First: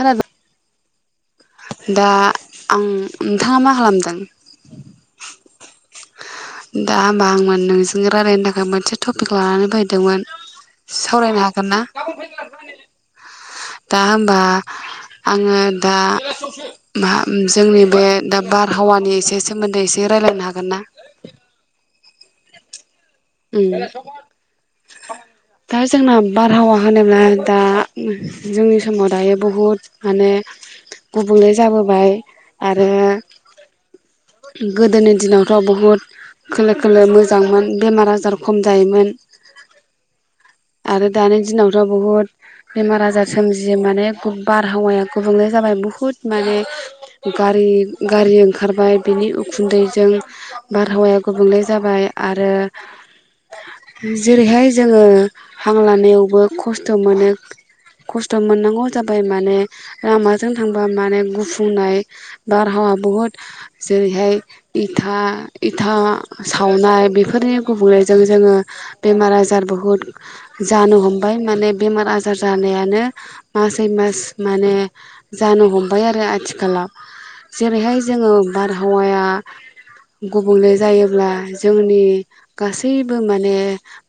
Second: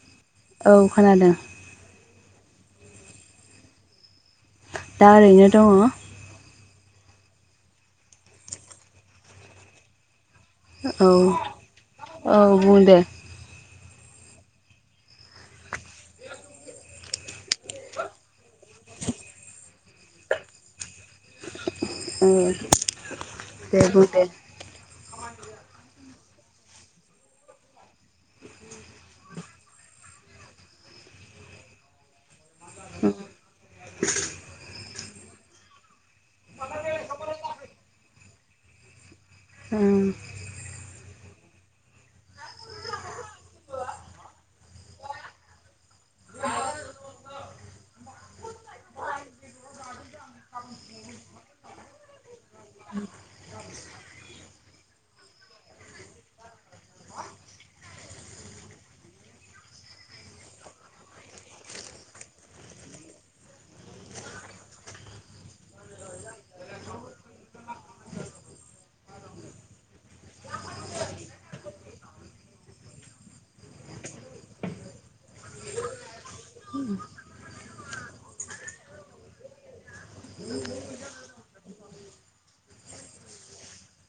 खोनादो औ खोनादों। दा आं नोंथाङा मा खालामदों? दा ओरैनो दङ। दा होमबा आंमोन नोंजों रायलायनो थाखाय मोनसे टपिक लानानै फैदोंमोन। औ सावरायनो हागोन ना औ बुं दे। दा होमबा आङो दा मा जोंनि बे दा बारहावानि एसे सोमोन्दै एसे रायज्लायनो हागोन ना? ओ उम दा जोंना बारहावा होनोब्ला दा जोंनि समाव दायो बहुद माने गुबुंले जाबोबाय आरो उम गोदोनि दिनाव फ्राव बुहुद खोलो खोलो मोजांमोन बेमार आज जार खम जायोमोन। उम आरो दानि दिनावथ बुहुद बेमार आजार सोमजियो माने गु बारहावाया गुबुंले जाबाय बुहुद माने गारि गारि ओंखारबाय बिनि उखुन्दैजों बारहावाया गुबुंले जाबाय आरो जेरैहाय जोङो हां लानायावबो खस्थ मोनो खस्थ मोननांगौ जाबाय माने लामाजों थांबा माने गुफुंनाय बारहावा बुहुद जेरैहाय इथा इथा सावनाय बेफोरनि गुबुंलेजों जोङो बेमार आजार बुहुद जानो हमबाय माने बेमार आजार जानायानो मासै मास माने जानो हमबाय आरो आथिखालाव जेरैहाय जोङो बारहावाया गुबुंले जायोब्ला जोंनि गासैबो माने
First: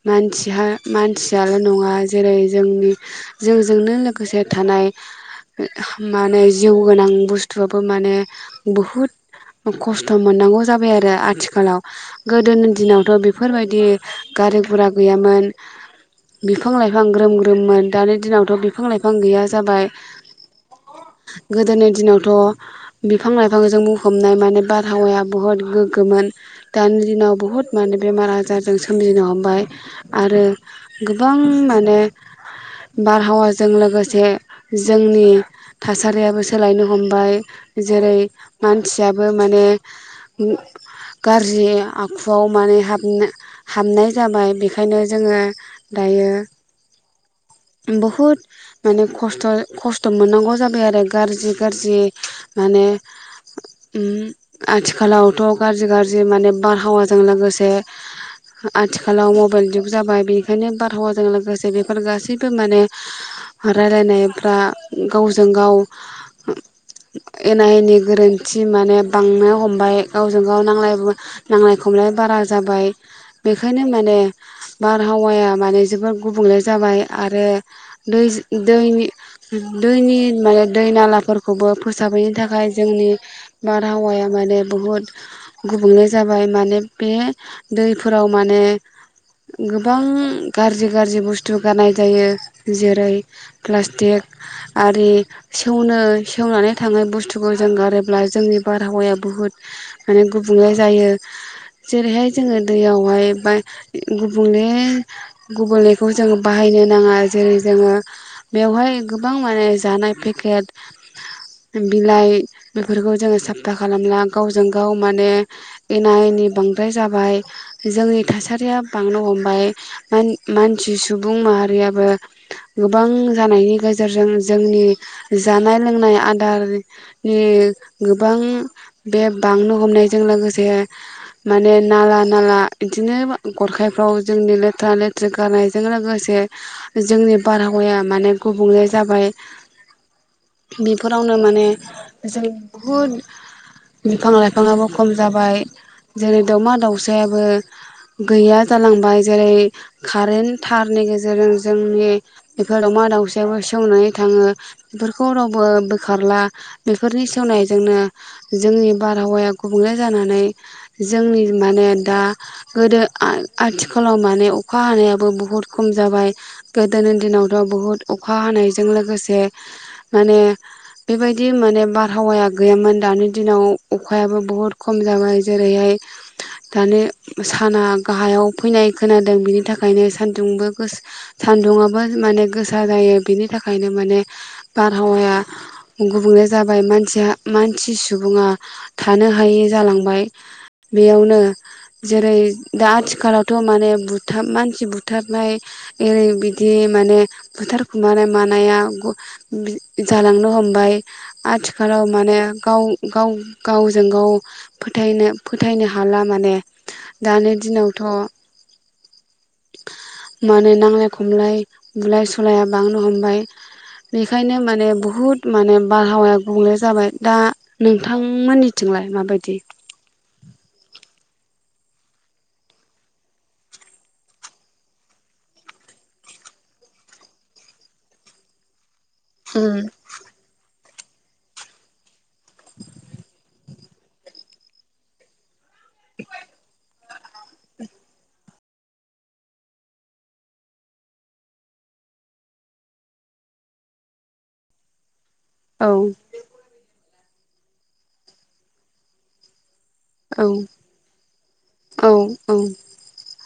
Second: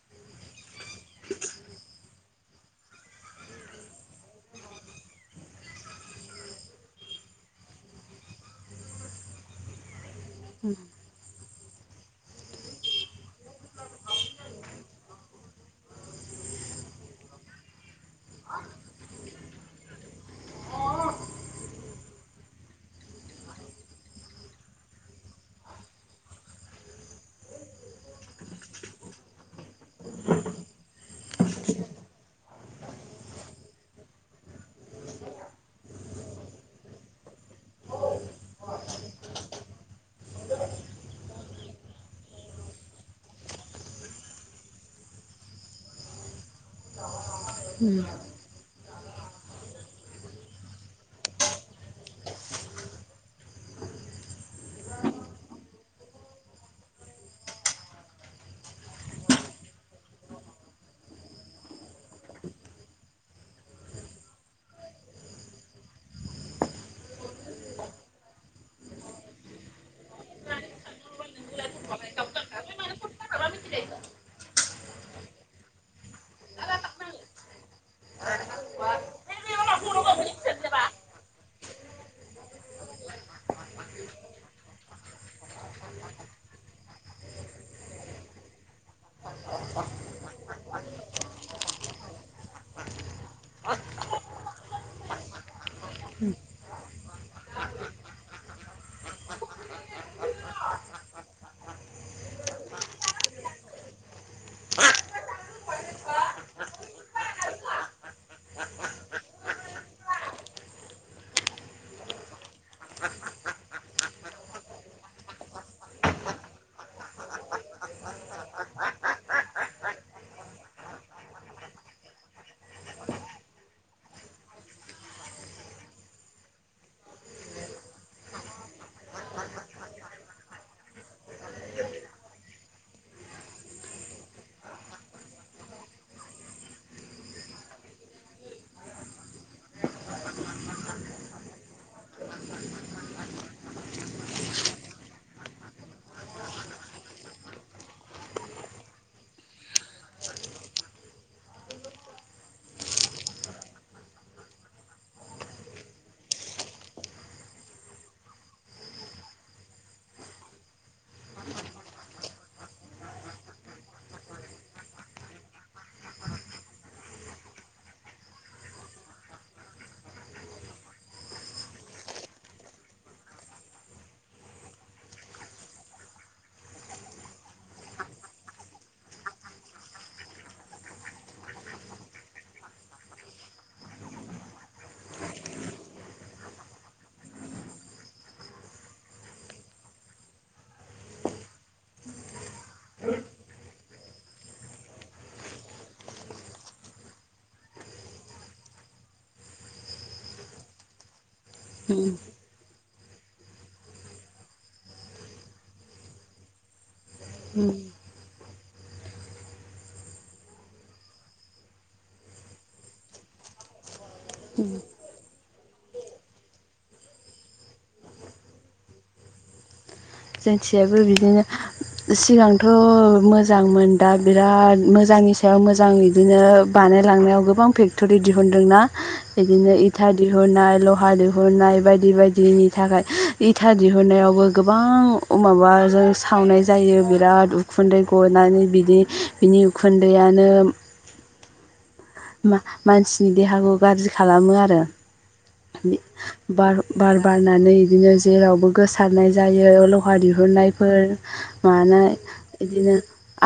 मानसिहा मानसियाल नङा जेरै जोंनि जोंजोंनो लोगोसे थानाय माने जिउ गोनां बुस्थुआबो माने बहुद खस्थ मोननांगौ जाबाय आरो आथिखालाव गोदोनि दिनावथ बेफोरबायदि गारि गुरा गैयामोन। बिफां लाइफां ग्रोम ग्रोम मोन दानि दिनावथ बिफां लाइफां गैया जाबाय गोदोनि दिनावथ बिफां लाइफांजों बुंफबनाय माने बारहावाया बुहुद गोग्गोमोन दानि दिनाव बुहुद माने बेमार आजारजों सोमजिनो हमबाय आरो गोबां माने बारहावाजों लोगोसे जोंनि थासारियाबो सोलायनो हमबाय जेरै मानसियाबो माने गाज्रि आखुआव माने हाबनो हाबनाय जाबाय बेखायनो जोङो दायो उम बुहुद माने खस्थ खस्थ मोननांगौ जाबाय आरो गाज्रि गाज्रि माने ओम आथिखालावथ गाज्रि गाज्रि माने बारहावाजों लोगोसे आथिखालाव मबाइल जुग जाबाय बेखायनो बारहावाजों लोगोसे बेफोर गासै बो माने रायलायनायफ्रा गावजों गाव एना एनि गोरोन्थि माने बांनो हमबाय गावजों गाव नांलाय ब नांलाय खमलाय बारा जाबाय। बेखायनो माने बारहावाया माने जोबोर गुबुंले जाबाय। आरो दैज दैनि दैनि माने दै नालाफोरखौबो फोसाबैनि थाखाय जोंनि बारहावाया माने बहुद गुबुंले जाबाय माने बे दैफोराव माने गोबां गाज्रि बुस्थु गानाय जायो जेरै प्लासटिक आरि सेवनो सेवनानै थांनाय बुसथुखौ जों गारोब्ला जोंनि बारहावाया बहुत माने गुबुंले जायो। जेरैहाय जोङो दैयावहाय बा गु गुबुंले गुबुंलेखौ जों बाहायनो नाङा जेरै जोङो बेवहाय गोबां माने जानाय पेकेट बिलाइ बेफोरखौ जोङो साफा खालामला गावजों गाव माने एना एनि बांद्राय जाबाय जोंनि थासारिया बांनो हमबाय मान मानसि सुबुं माहा आरियाबो गोबां जानायनि गेजेरजों जोंनि जानाय लोंनाय आदारनि गोबां बे बांनो हमनायजों लोगोसे माने नाला नाला बिदिनो गरखायफ्राव जोंनि लेथ्रा लेथ्रा गारनायजों लोगोसे जोंनि बारहावाया माने गुबुंले जाबाय बेफोरावनो माने जों बहुत बिफां लाइफांयाबो खम जाबाय जेरै दावमा दावसायाबो गैया जालांबाय। जेरै कारेन थारनि जेरों जोंनि बेफोर दावमा दाउसयाबो सेवनानै थाङो बेफोरखौ रावबो बोखारला बेफोरनि सेवनायजोंनो जोंनि बारहावाया गुबुंले जानानै जोंनि माने दा गोदो आ आथिखालाव माने अखा हानायाबो बहुत खम जाबाय गोदोनि दिनावथ' बहुद अखा हानायजों लोगोसे माने बेबायदि माने बारहावाया गैयामोन दानि दिनाव अखायाबो बुहुद खम जाबाय जेरैहाय दानि साना गाहायाव फैनाय खोनादों बिनि थाखायनो सानदुंबो सान्दुंङाबो माने गोसा जायो बेनि थाखायनो माने बारहावाया गुबुंले जाबाय मान मानसि सुबुङा थानो हायै जालांबाय बेयावनो जेरै दा आथिखालावथ' माने बुथार मानसि बुथारनाय ओरै बिदि माने बुथार खुमानाय मानाया जालांनो हमबाय। आथिखालाव उम माने गाव गाव गावजों गाव फोथायनो फोथायनो हाला माने। दानि उम दिनावथ' माने नांलाय खमलाय बुलाय सलाया बांनो हमबाय। बेखायनो माने बुहुद माने बारहावाया गुबुंले जाबाय दा नोंथांमोननिथिंलाय माबायदि? जोंनिथिंयाबो बिदिनो सिगांथ' मोजांमोन दा बिराद मोजांनि सायाव मोजां बिदिनो बानायलांनायाव गोबां फेक्ट'रि दिहुनदोंना बिदिनो उम इथा दिहुननाय ल हा दिहुननाय बायदि बायदिनि थाखाय इथा दिहुननायावबो गोबां अ माबा जों सावनाय जायो बि राद उखुन्दै गनानै बिदि बिनि उखुन्दैयानो मा मानसिनि देहाखौ गाज्रि खालामो आरो। औ बे बार बार बारनानै बिदिनो जेरावबो गोसारनाय जायो। ल हा औ दिहुननायफोर औ मानाय औ बिदिनो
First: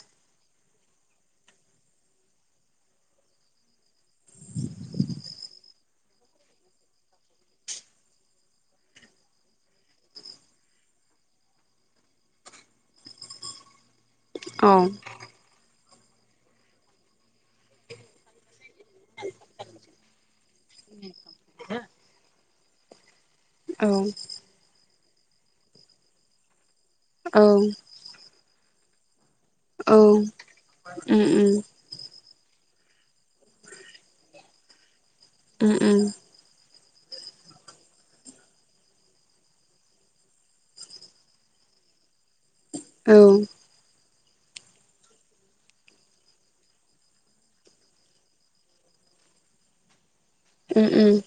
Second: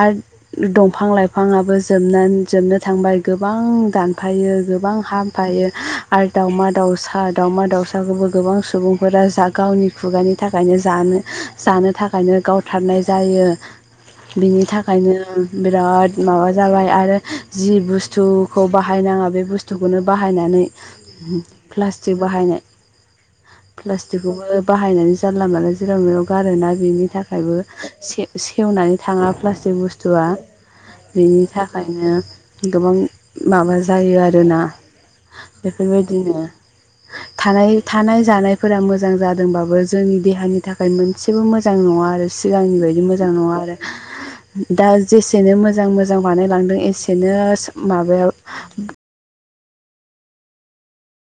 आर दंफां लाइफाङाबो जोबनानै जोबनो थांबाय गोबां दान फायो गोबां हामफायो आरो दावमा दाउसा दावमा दाउसाखौबो गोबां सुबुंफोरा जा गावनि खुगानि थाखायनो जानो जानो थाखायनो गावथारनाय जायो। बिनि औ थाखायनो बिराद माबा जाबाय आरो जि बुस्थु खौ बाहायनाङा बे बुस्थुखौनो बाहायनानै प्लास्टिक बाहायनाय औ प्लास्टिकखौबो बाहायनानै जानला मानला जेराव मेराव गारोना बेनि औ थाखायबो से सेवनानै थाङा प्लास्टिक औ बुस्थुआ उम बेनि उम थाखायनो गोबां माबा जायो आरोना उम उम बेफोरबायदिनो थानाय थानाय जानायफोरा मोजां जादोंबाबो जोंनि देहानि थाखाय मोनसेबो मोजां नङा आरो। सिगांनि बायदि औ मोजां नङा उम आरो दा जेसेनो मोजां मोजां बानायलांदों एसेनो माबायाव उम उम